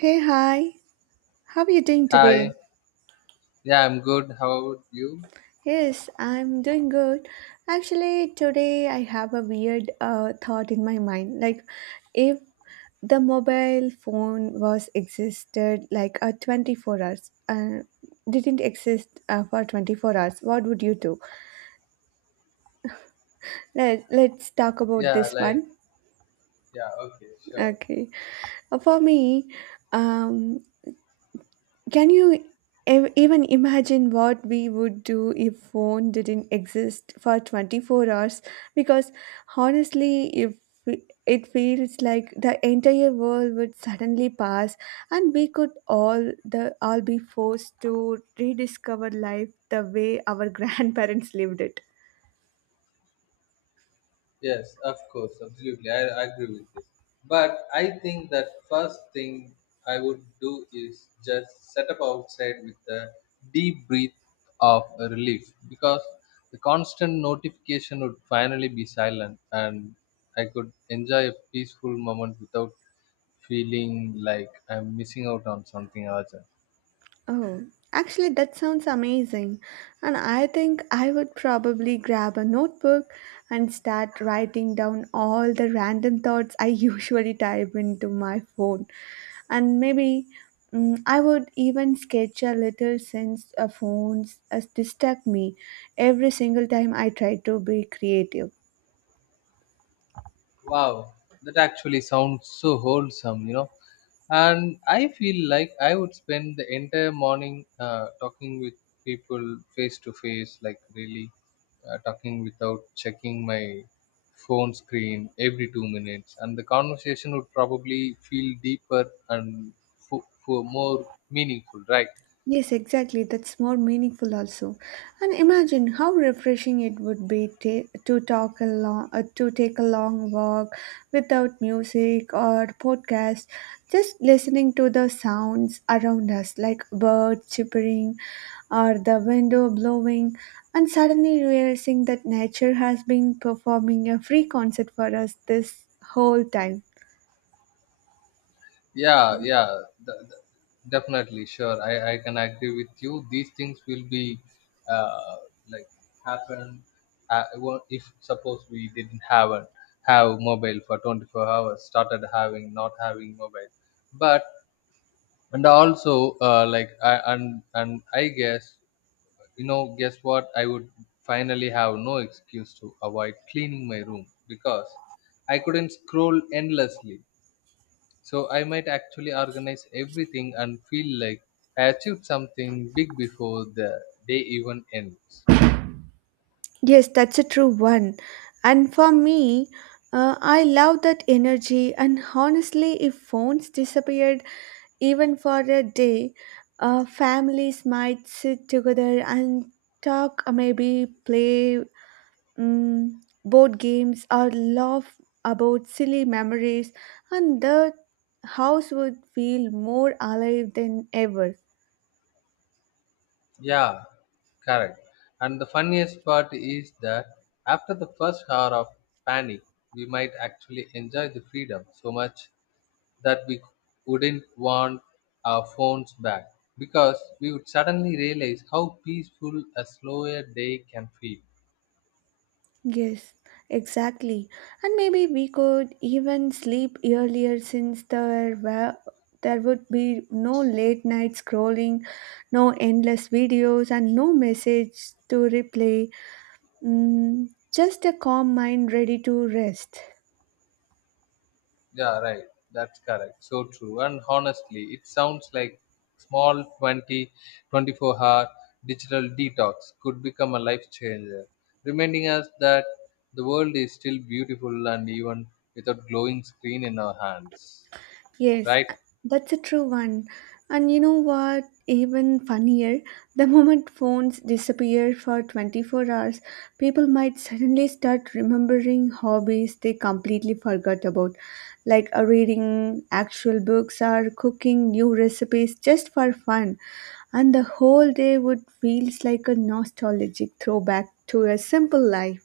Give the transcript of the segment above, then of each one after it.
Hey, hi. How are you doing Hi. today? Yeah, I'm good. How about you? Yes, I'm doing good. Actually, today I have a weird thought in my mind. If the mobile phone was existed like a 24 hours, didn't exist for 24 hours, what would you do? Let's talk about Yeah, this like, one. yeah, okay, sure. Okay. For me, um, can you even imagine what we would do if phone didn't exist for 24 hours? Because honestly, if we- it feels like the entire world would suddenly pass and we could the all be forced to rediscover life the way our grandparents lived it. Yes, of course, absolutely. I agree with this. But I think that first thing I would do is just set up outside with a deep breath of relief because the constant notification would finally be silent and I could enjoy a peaceful moment without feeling like I'm missing out on something urgent. Oh, actually, that sounds amazing. And I think I would probably grab a notebook and start writing down all the random thoughts I usually type into my phone. And maybe I would even sketch a little since phones distract me every single time I try to be creative. Wow, that actually sounds so wholesome, you know. And I feel like I would spend the entire morning talking with people face to face, like really talking without checking my phone screen every 2 minutes. And the conversation would probably feel deeper and more meaningful, right? Yes, exactly. That's more meaningful also. And imagine how refreshing it would be to talk along, to take a long walk without music or podcast, just listening to the sounds around us, like birds chirping or the window blowing, and suddenly realizing that nature has been performing a free concert for us this whole time. Yeah, yeah, th- th- definitely sure. I can agree with you these things will be, uh, like, happen, well, if suppose we didn't have mobile for 24 hours. Started having, not having mobile. But and also like I, and I guess, you know, guess what I would finally have no excuse to avoid cleaning my room because I couldn't scroll endlessly, so I might actually organize everything and feel like I achieved something big before the day even ends. Yes, that's a true one. And for me, I love that energy. And honestly, if phones disappeared even for a day, families might sit together and talk, maybe play board games or laugh about silly memories, and the house would feel more alive than ever. Yeah, correct. And the funniest part is that after the first hour of panic, we might actually enjoy the freedom so much that we wouldn't want our phones back because we would suddenly realize how peaceful a slower day can feel. Yes, exactly. And maybe we could even sleep earlier since there would be no late night scrolling, no endless videos and no message to replay. Mm, just a calm mind ready to rest. Yeah, right. That's correct. So true. And honestly, it sounds like small 24-hour digital detox could become a life changer, reminding us that the world is still beautiful and even without glowing screen in our hands, Yes, right? a- that's a true one. And you know what? Even funnier, the moment phones disappear for 24 hours, people might suddenly start remembering hobbies they completely forgot about, like reading actual books or cooking new recipes just for fun. And the whole day would feels like a nostalgic throwback to a simple life.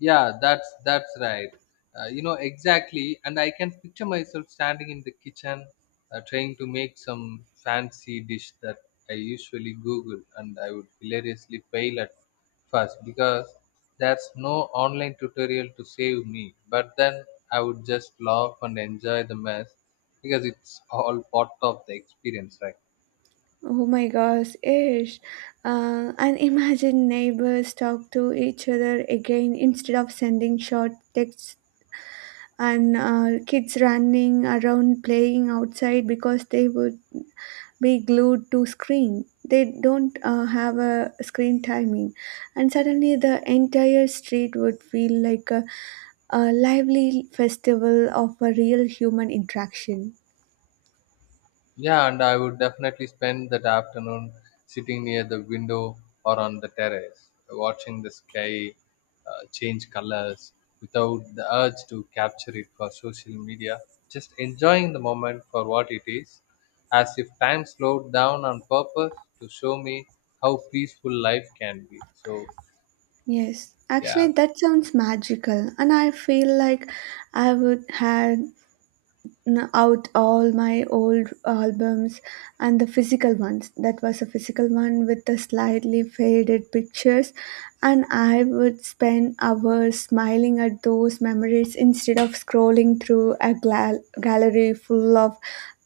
Yeah, that's right. You know, exactly. And I can picture myself standing in the kitchen, trying to make some fancy dish that I usually Google, and I would hilariously fail at first because there's no online tutorial to save me. But then I would just laugh and enjoy the mess because it's all part of the experience, right? Oh my gosh, Ish. And imagine neighbors talk to each other again instead of sending short texts and kids running around playing outside because they would be glued to screen. They don't have a screen timing. And suddenly the entire street would feel like a lively festival of a real human interaction. Yeah, and I would definitely spend that afternoon sitting near the window or on the terrace, watching the sky change colors without the urge to capture it for social media, just enjoying the moment for what it is, as if time slowed down on purpose to show me how peaceful life can be. So, Yes, yeah. actually, that sounds magical, and I feel like I would have out all my old albums and the physical ones. That was a physical one with the slightly faded pictures, and I would spend hours smiling at those memories instead of scrolling through a gallery full of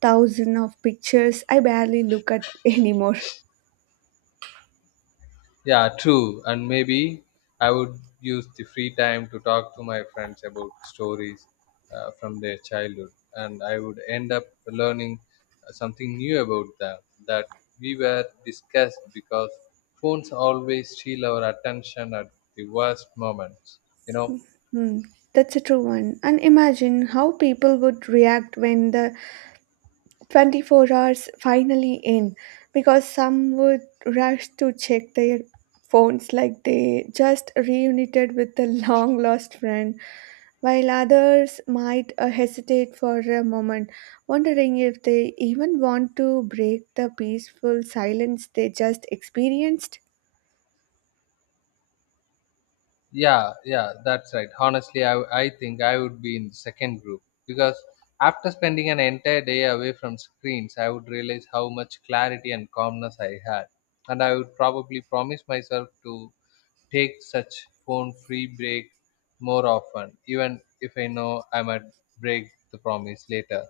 thousands of pictures I barely look at anymore. Yeah, true. And maybe I would use the free time to talk to my friends about stories from their childhood. And I would end up learning something new about them that we were discussed because phones always steal our attention at the worst moments. You know, Hmm, that's a true one. And imagine how people would react when the 24 hours finally in because some would rush to check their phones like they just reunited with a long lost friend while others might hesitate for a moment wondering if they even want to break the peaceful silence they just experienced. yeah, yeah, that's right. Honestly, I think I would be in the second group because after spending an entire day away from screens I would realize how much clarity and calmness I had, and I would probably promise myself to take such phone free break more often even if I know I might break the promise later.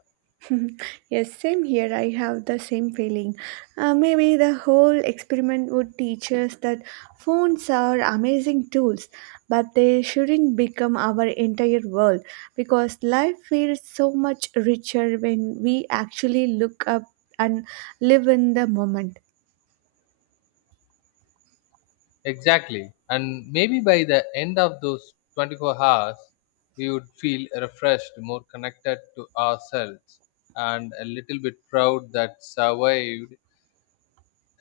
Yes, same here. I have the same feeling. Maybe the whole experiment would teach us that phones are amazing tools, but they shouldn't become our entire world because life feels so much richer when we actually look up and live in the moment. Exactly. And maybe by the end of those 24 hours, we would feel refreshed, more connected to ourselves, and a little bit proud that survived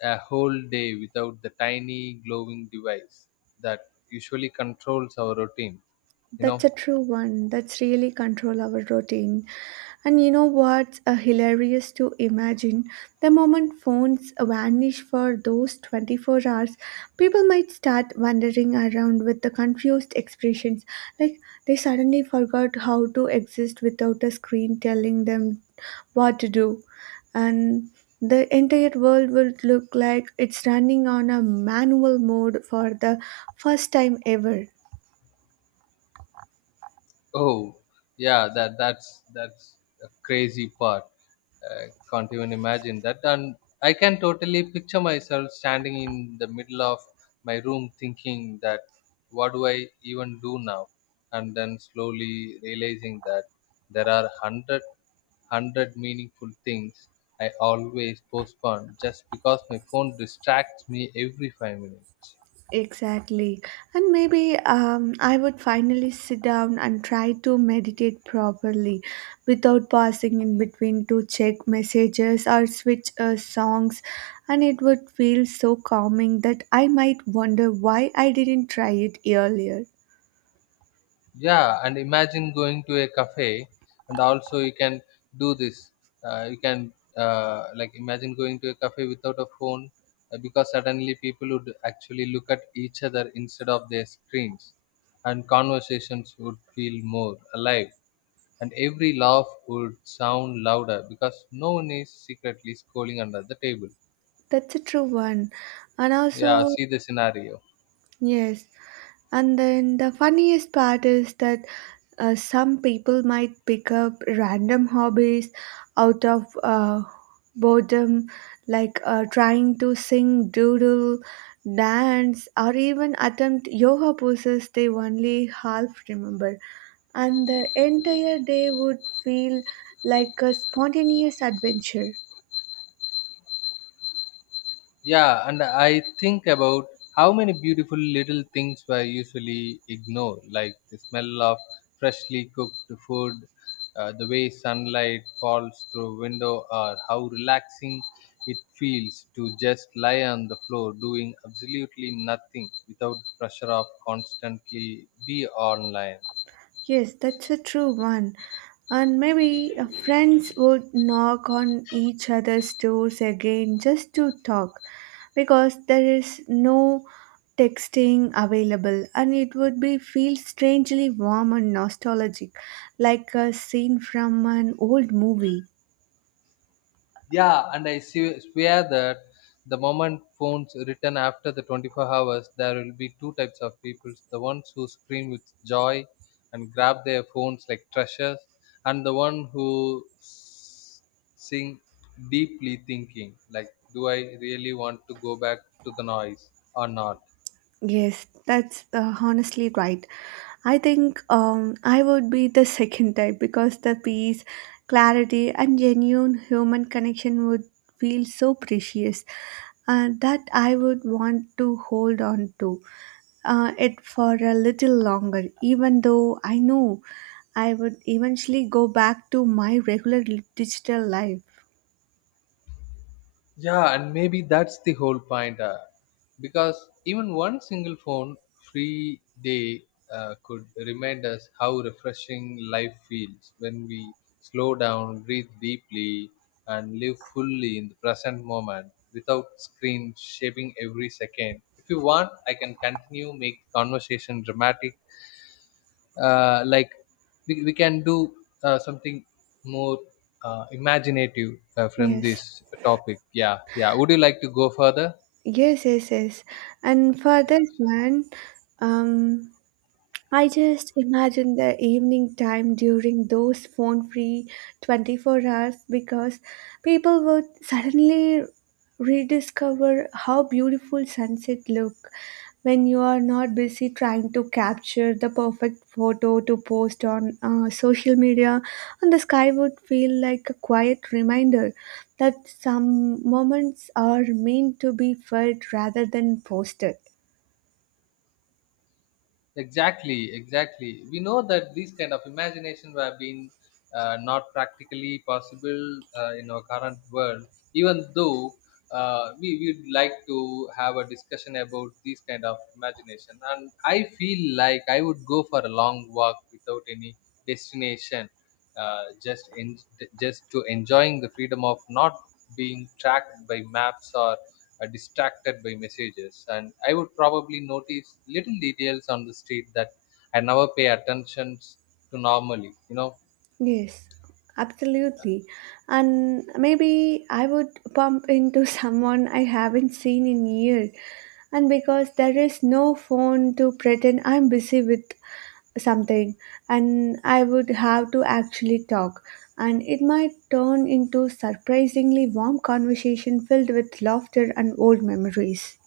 a whole day without the tiny glowing device that usually controls our routine, you That's a know? true one. That's really control our routine. And you know what's hilarious to imagine? The moment phones vanish for those 24 hours, people might start wandering around with the confused expressions. Like they suddenly forgot how to exist without a screen telling them what to do. And the entire world would look like it's running on a manual mode for the first time ever. Oh, yeah, that's a crazy part. I can't even imagine that. And I can totally picture myself standing in the middle of my room thinking that what do I even do now? And then slowly realizing that there are hundred meaningful things I always postpone just because my phone distracts me every 5 minutes. Exactly. And maybe I would finally sit down and try to meditate properly without pausing in between to check messages or switch songs. And it would feel so calming that I might wonder why I didn't try it earlier. Yeah, and imagine going to a cafe, and also you can do this. You can, like, imagine going to a cafe without a phone, because suddenly people would actually look at each other instead of their screens, and conversations would feel more alive, and every laugh would sound louder because no one is secretly scrolling under the table. That's a true one. And Yeah, also, see the scenario. yes. And then the funniest part is that some people might pick up random hobbies out of boredom, like trying to sing, doodle, dance, or even attempt yoga poses they only half remember. And the entire day would feel like a spontaneous adventure. Yeah, and I think about how many beautiful little things were usually ignored, like the smell of freshly cooked food, the way sunlight falls through window, or how relaxing it feels to just lie on the floor doing absolutely nothing without the pressure of constantly be online. Yes, that's a true one. And maybe friends would knock on each other's doors again just to talk because there is no texting available and it would be feel strangely warm and nostalgic like a scene from an old movie. Yeah, and I swear that the moment phones return after the 24 hours, there will be two types of people, the ones who scream with joy and grab their phones like treasures, and the one who sing deeply thinking, like, do I really want to go back to the noise or not? Yes, that's honestly right. I think I would be the second type because the peace, clarity, and genuine human connection would feel so precious that I would want to hold on to it for a little longer, even though I know I would eventually go back to my regular digital life. Yeah, and maybe that's the whole point. Because even one single phone free day could remind us how refreshing life feels when we slow down, breathe deeply, and live fully in the present moment without screen shaping every second. If you want, I can continue, make the conversation dramatic, like we can do something more imaginative from Yes, this topic. Yeah, yeah, would you like to go further? yes, yes, yes. And for Yeah, this one, um, I just imagine the evening time during those phone free 24 hours because people would suddenly rediscover how beautiful sunset look when you are not busy trying to capture the perfect photo to post on social media and the sky would feel like a quiet reminder that some moments are meant to be felt rather than posted. exactly, exactly, we know that these kind of imagination have been, not practically possible in our current world, even though, we would like to have a discussion about these kind of imagination. And I feel like I would go for a long walk without any destination, uh, just in just to enjoying the freedom of not being tracked by maps or distracted by messages. And I would probably notice little details on the street that I never pay attention to normally, you know. Yes, absolutely. And maybe I would bump into someone I haven't seen in years. And because there is no phone to pretend I'm busy with something, and I would have to actually talk. And it might turn into surprisingly warm conversation filled with laughter and old memories.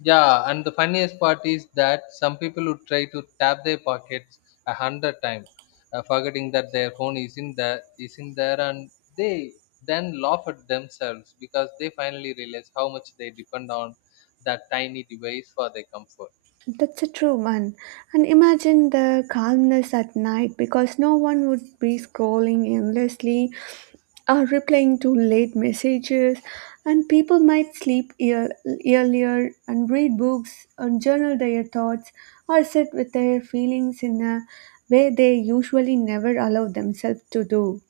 Yeah, and the funniest part is that some people would try to tap their pockets 100 times, forgetting that their phone is in there, and they then laugh at themselves because they finally realize how much they depend on that tiny device for their comfort. That's a true one. And imagine the calmness at night because no one would be scrolling endlessly or replying to late messages, and people might sleep earlier and read books and journal their thoughts or sit with their feelings in a way they usually never allow themselves to do.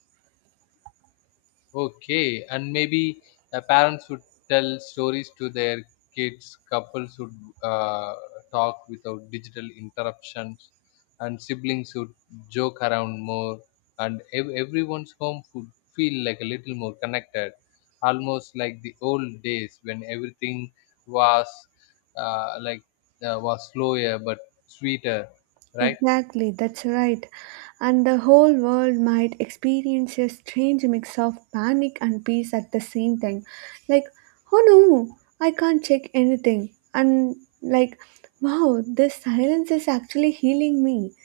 Okay, and maybe parents would tell stories to their kids. Couples would, uh, talk without digital interruptions, and siblings would joke around more. And everyone's home would feel like a little more connected, almost like the old days when everything was, like, was slower but sweeter, right? Exactly, that's right. And the whole world might experience a strange mix of panic and peace at the same time. Like, oh no, I can't check anything. And like, wow, this silence is actually healing me,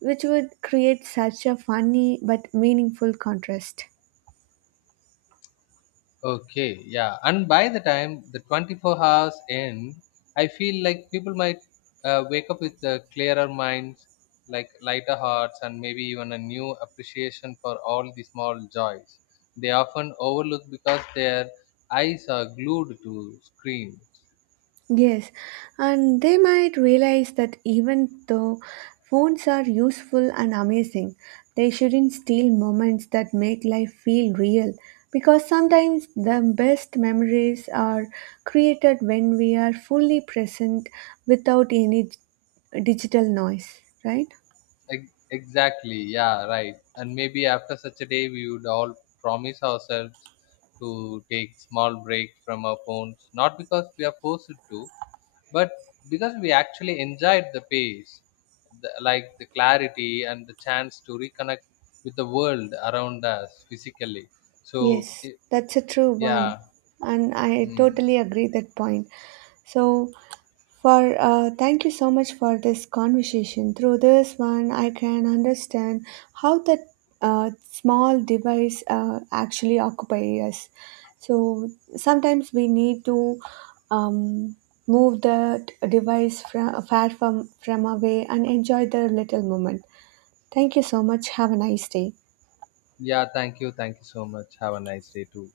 which would create such a funny but meaningful contrast. Okay, yeah. And by the time the 24 hours end, I feel like people might wake up with clearer minds, like lighter hearts, and maybe even a new appreciation for all the small joys they often overlook because their eyes are glued to screens. Yes, and they might realize that even though phones are useful and amazing, they shouldn't steal moments that make life feel real because sometimes the best memories are created when we are fully present without any digital noise, right? Ex- Exactly, yeah, right. And maybe after such a day, we would all promise ourselves to take small breaks from our phones, not because we are forced to but because we actually enjoyed the pace, like the clarity and the chance to reconnect with the world around us physically, so Yes, it, that's a true one, yeah. and I Mm, totally agree that point. So, for thank you so much for this conversation. Through this one, I can understand how that small device actually occupy us. So sometimes we need to um, move the device from far from away and enjoy the little moment. Thank you so much. Have a nice day. yeah, thank you, thank you so much. Have a nice day too.